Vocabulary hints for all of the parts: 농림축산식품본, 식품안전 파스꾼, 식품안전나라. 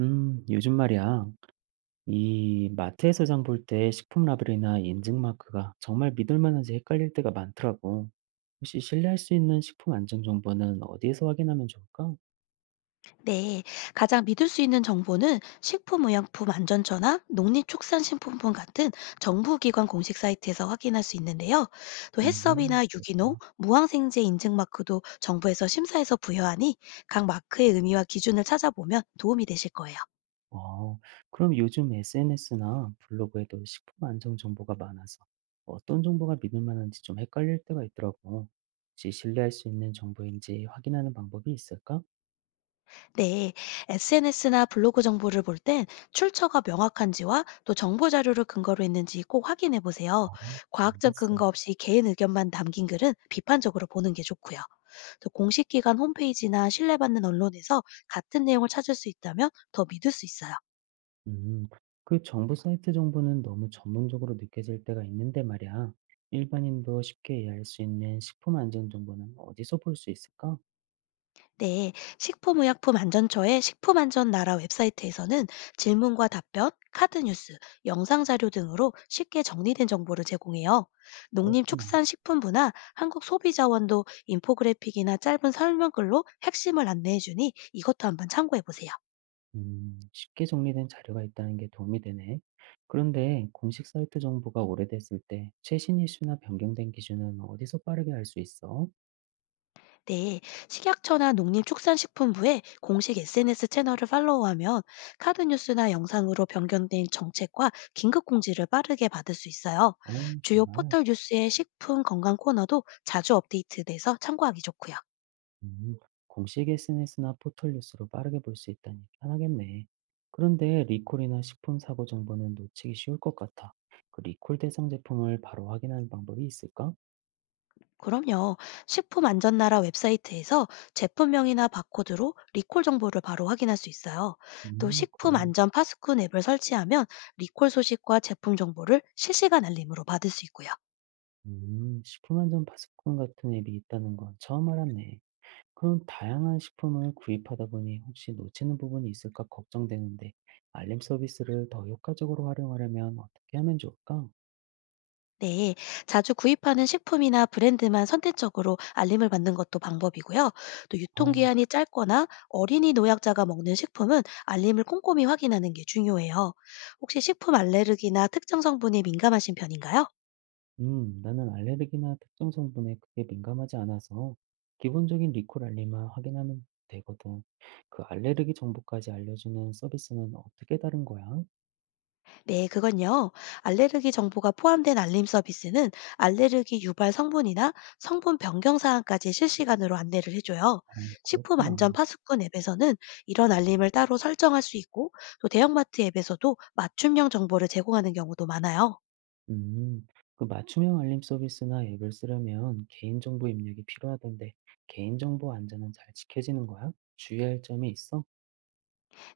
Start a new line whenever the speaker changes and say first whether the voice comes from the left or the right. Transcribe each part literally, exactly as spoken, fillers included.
right: 음, 요즘 말이야. 이 마트에서 장볼 때 식품 라벨이나 인증 마크가 정말 믿을 만한지 헷갈릴 때가 많더라고. 혹시 신뢰할 수 있는 식품 안전 정보는 어디에서 확인하면 좋을까?
left: 네, 가장 믿을 수 있는 정보는 식품의약품안전처나 농림축산식품본 같은 정부기관 공식 사이트에서 확인할 수 있는데요. 또
right: 음,
left: 해썹이나 유기농,
right: 그렇구나.
left: 무항생제 인증 마크도 정부에서 심사해서 부여하니 각 마크의 의미와 기준을 찾아보면 도움이 되실 거예요.
right: 어, 그럼 요즘 에스엔에스나 블로그에도 식품 안전 정보가 많아서 어떤 정보가 믿을 만한지 좀 헷갈릴 때가 있더라고. 혹시 신뢰할 수 있는 정보인지 확인하는 방법이 있을까?
left: 네, 에스엔에스나 블로그 정보를 볼 땐 출처가 명확한지와 또 정보 자료를 근거로 했는지 꼭 확인해 보세요.
right: 어,
left: 과학적
right: 알겠어.
left: 근거 없이 개인 의견만 남긴 글은 비판적으로 보는 게 좋고요. 또 공식 기관 홈페이지나 신뢰받는 언론에서 같은 내용을 찾을 수 있다면 더 믿을 수 있어요.
right: 음, 그 정부 사이트 정보는 너무 전문적으로 느껴질 때가 있는데 말이야. 일반인도 쉽게 이해할 수 있는 식품 안전 정보는 어디서 볼 수 있을까?
left: 네, 식품의약품안전처의 식품안전나라 웹사이트에서는 질문과 답변, 카드 뉴스, 영상 자료 등으로 쉽게 정리된 정보를 제공해요.
right: 그렇구나.
left: 농림축산식품부나 한국소비자원도 인포그래픽이나 짧은 설명글로 핵심을 안내해주니 이것도 한번 참고해보세요.
right: 음, 쉽게 정리된 자료가 있다는 게 도움이 되네. 그런데 공식 사이트 정보가 오래됐을 때 최신 이슈나 변경된 기준은 어디서 빠르게 알 수 있어?
left: 네, 식약처나 농림축산식품부의 공식 에스엔에스 채널을 팔로우하면 카드 뉴스나 영상으로 변경된 정책과 긴급 공지를 빠르게 받을 수 있어요.
right: 어,
left: 주요
right: 정말.
left: 포털 뉴스의 식품 건강 코너도 자주 업데이트돼서 참고하기 좋고요.
right: 음, 공식 에스엔에스나 포털 뉴스로 빠르게 볼 수 있다니 편하겠네. 그런데 리콜이나 식품 사고 정보는 놓치기 쉬울 것 같아. 그 리콜 대상 제품을 바로 확인하는 방법이 있을까?
left: 그럼요. 식품안전나라 웹사이트에서 제품명이나 바코드로 리콜 정보를 바로 확인할 수 있어요. 또
right: 음, 그래.
left: 식품안전 파스꾼 앱을 설치하면 리콜 소식과 제품 정보를 실시간 알림으로 받을 수 있고요.
right: 음, 식품 안전 파스권 같은 앱이 있다는 건 처음 알았네. 그럼 다양한 식품을 구입하다 보니 혹시 놓치는 부분이 있을까 걱정되는데 알림 서비스를 더 효과적으로 활용하려면 어떻게 하면 좋을까?
left: 네, 자주 구입하는 식품이나 브랜드만 선택적으로 알림을 받는 것도 방법이고요. 또
right: 아.
left: 유통기한이 짧거나 어린이 노약자가 먹는 식품은 알림을 꼼꼼히 확인하는 게 중요해요. 혹시 식품 알레르기나 특정 성분에 민감하신 편인가요?
right: 음, 나는 알레르기나 특정 성분에 크게 민감하지 않아서 기본적인 리콜 알림만 확인하면 되거든. 그 알레르기 정보까지 알려주는 서비스는 어떻게 다른 거야?
left: 네, 그건요. 알레르기 정보가 포함된 알림 서비스는 알레르기 유발 성분이나 성분 변경 사항까지 실시간으로 안내를 해줘요.
right: 어,
left: 식품
right: 그렇구나.
left: 안전 파수꾼 앱에서는 이런 알림을 따로 설정할 수 있고, 또 대형마트 앱에서도 맞춤형 정보를 제공하는 경우도 많아요.
right: 음, 그 맞춤형 알림 서비스나 앱을 쓰려면 개인정보 입력이 필요하던데 개인정보 안전은 잘 지켜지는 거야? 주의할 점이 있어?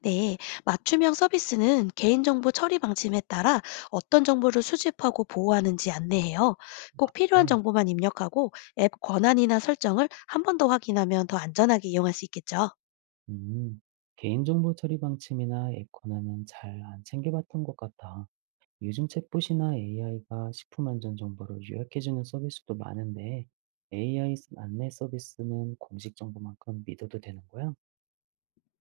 left: 네, 맞춤형 서비스는 개인정보 처리 방침에 따라 어떤 정보를 수집하고 보호하는지 안내해요. 꼭 필요한
right: 그래.
left: 정보만 입력하고 앱 권한이나 설정을 한 번 더 확인하면 더 안전하게 이용할 수 있겠죠.
right: 음, 개인정보 처리 방침이나 앱 권한은 잘 안 챙겨봤던 것 같아. 요즘 챗봇이나 에이아이가 식품 안전 정보를 요약해주는 서비스도 많은데 에이아이 안내 서비스는 공식 정보만큼 믿어도 되는 거야?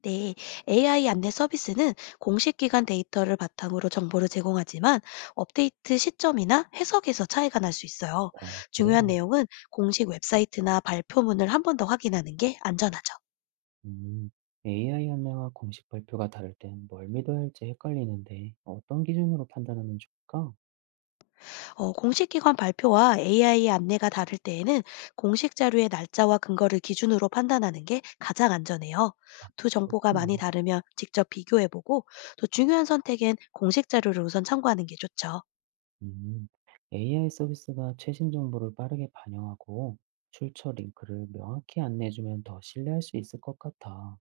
left: 네, 에이아이 안내 서비스는 공식 기관 데이터를 바탕으로 정보를 제공하지만 업데이트 시점이나 해석에서 차이가 날 수 있어요.
right: 어, 그래?
left: 중요한 내용은 공식 웹사이트나 발표문을 한 번 더 확인하는 게 안전하죠.
right: 음, 에이아이 안내와 공식 발표가 다를 땐 뭘 믿어야 할지 헷갈리는데 어떤 기준으로 판단하면 좋을까?
left: 어, 공식 기관 발표와 에이아이 안내가 다를 때에는 공식 자료의 날짜와 근거를 기준으로 판단하는 게 가장 안전해요.
right: 아,
left: 두 정보가
right: 그렇구나.
left: 많이 다르면 직접 비교해보고 또 중요한 선택엔 공식 자료를 우선 참고하는 게 좋죠.
right: 음, 에이아이 서비스가 최신 정보를 빠르게 반영하고 출처 링크를 명확히 안내해주면 더 신뢰할 수 있을 것 같아.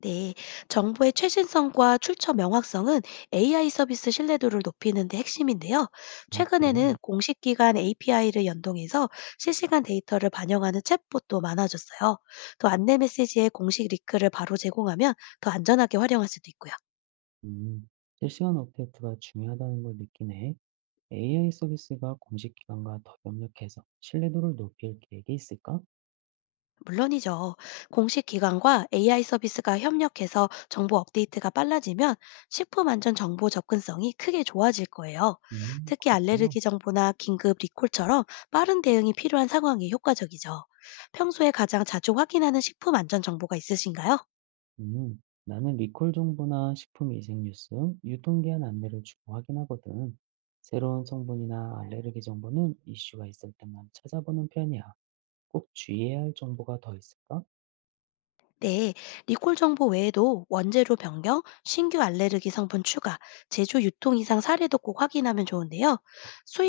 left: 네, 정보의 최신성과 출처 명확성은 에이아이 서비스 신뢰도를 높이는 데 핵심인데요.
right: 어, 그래?
left: 최근에는 공식 기관 에이피아이를 연동해서 실시간 데이터를 반영하는 챗봇도 많아졌어요. 또 안내 메시지에 공식 링크를 바로 제공하면 더 안전하게 활용할 수도 있고요.
right: 음, 실시간 업데이트가 중요하다는 걸느에이 에이아이 서비스가 공식 기관과 더 협력해서 신뢰도를 높일 계획이 있을까?
left: 물론이죠. 공식 기관과 에이아이 서비스가 협력해서 정보 업데이트가 빨라지면 식품 안전 정보 접근성이 크게 좋아질 거예요.
right: 음,
left: 특히
right: 그렇구나.
left: 알레르기 정보나 긴급 리콜처럼 빠른 대응이 필요한 상황이 효과적이죠. 평소에 가장 자주 확인하는 식품 안전 정보가 있으신가요?
right: 음, 나는 리콜 정보나 식품 위생 뉴스, 유통기한 안내를 주로 확인하거든. 새로운 성분이나 알레르기 정보는 이슈가 있을 때만 찾아보는 편이야. 꼭 주의해야 할 정보가 더 있을까?
left: 네, 리콜 정보 외에도 원재료 변경, 신규 알레르기 성분 추가, 제조 유통 이상 사례도 꼭 확인하면 좋은데요.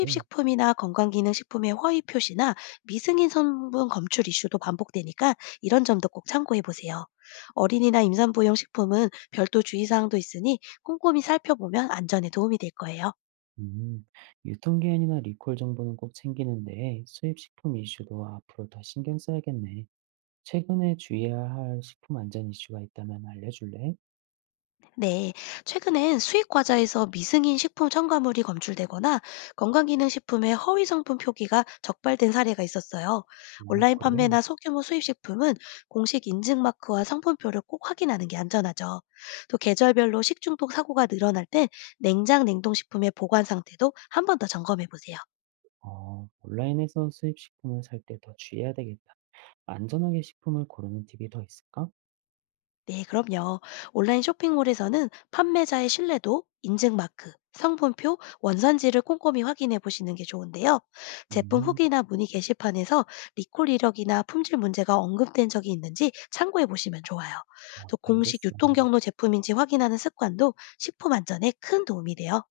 right: 그래.
left: 건강기능식품의 허위 표시나 미승인 성분 검출 이슈도 반복되니까 이런 점도 꼭 참고해 보세요. 어린이나 임산부용 식품은 별도 주의사항도 있으니 꼼꼼히 살펴보면 안전에 도움이 될 거예요.
right: 음, 유통기한이나 리콜 정보는 꼭 챙기는데 수입 식품 이슈도 앞으로 더 신경 써야겠네. 최근에 주의해야 할 식품 안전 이슈가 있다면 알려줄래?
left: 네, 최근엔 수입 과자에서 미승인 식품 첨가물이 검출되거나 건강기능식품의 허위 성분 표기가 적발된 사례가 있었어요.
right: 어,
left: 온라인
right: 그래?
left: 판매나 소규모 수입 식품은 공식 인증 마크와 성분표를 꼭 확인하는 게 안전하죠. 또 계절별로 식중독 사고가 늘어날 땐 냉장 냉동식품의 보관 상태도 한 번 더 점검해 보세요.
right: 어, 온라인에서 수입 식품을 살 때 더 주의해야 되겠다. 안전하게 식품을 고르는 팁이 더 있을까?
left: 네, 그럼요. 온라인 쇼핑몰에서는 판매자의 신뢰도, 인증마크, 성분표, 원산지를 꼼꼼히 확인해 보시는 게 좋은데요. 제품
right: 음,
left: 후기나 문의 게시판에서 리콜 이력이나 품질 문제가 언급된 적이 있는지 참고해 보시면 좋아요.
right: 어,
left: 또 공식
right: 알겠어.
left: 유통 경로 제품인지 확인하는 습관도 식품 안전에 큰 도움이 돼요.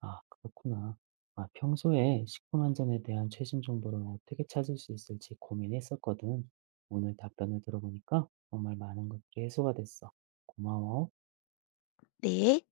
right: 아, 그렇구나. 아, 평소에 식품 안전에 대한 최신 정보를 어떻게 찾을 수 있을지 고민했었거든. 오늘 답변을 들어보니까 정말 많은 것들이 해소가 됐어. 고마워.
left: 네.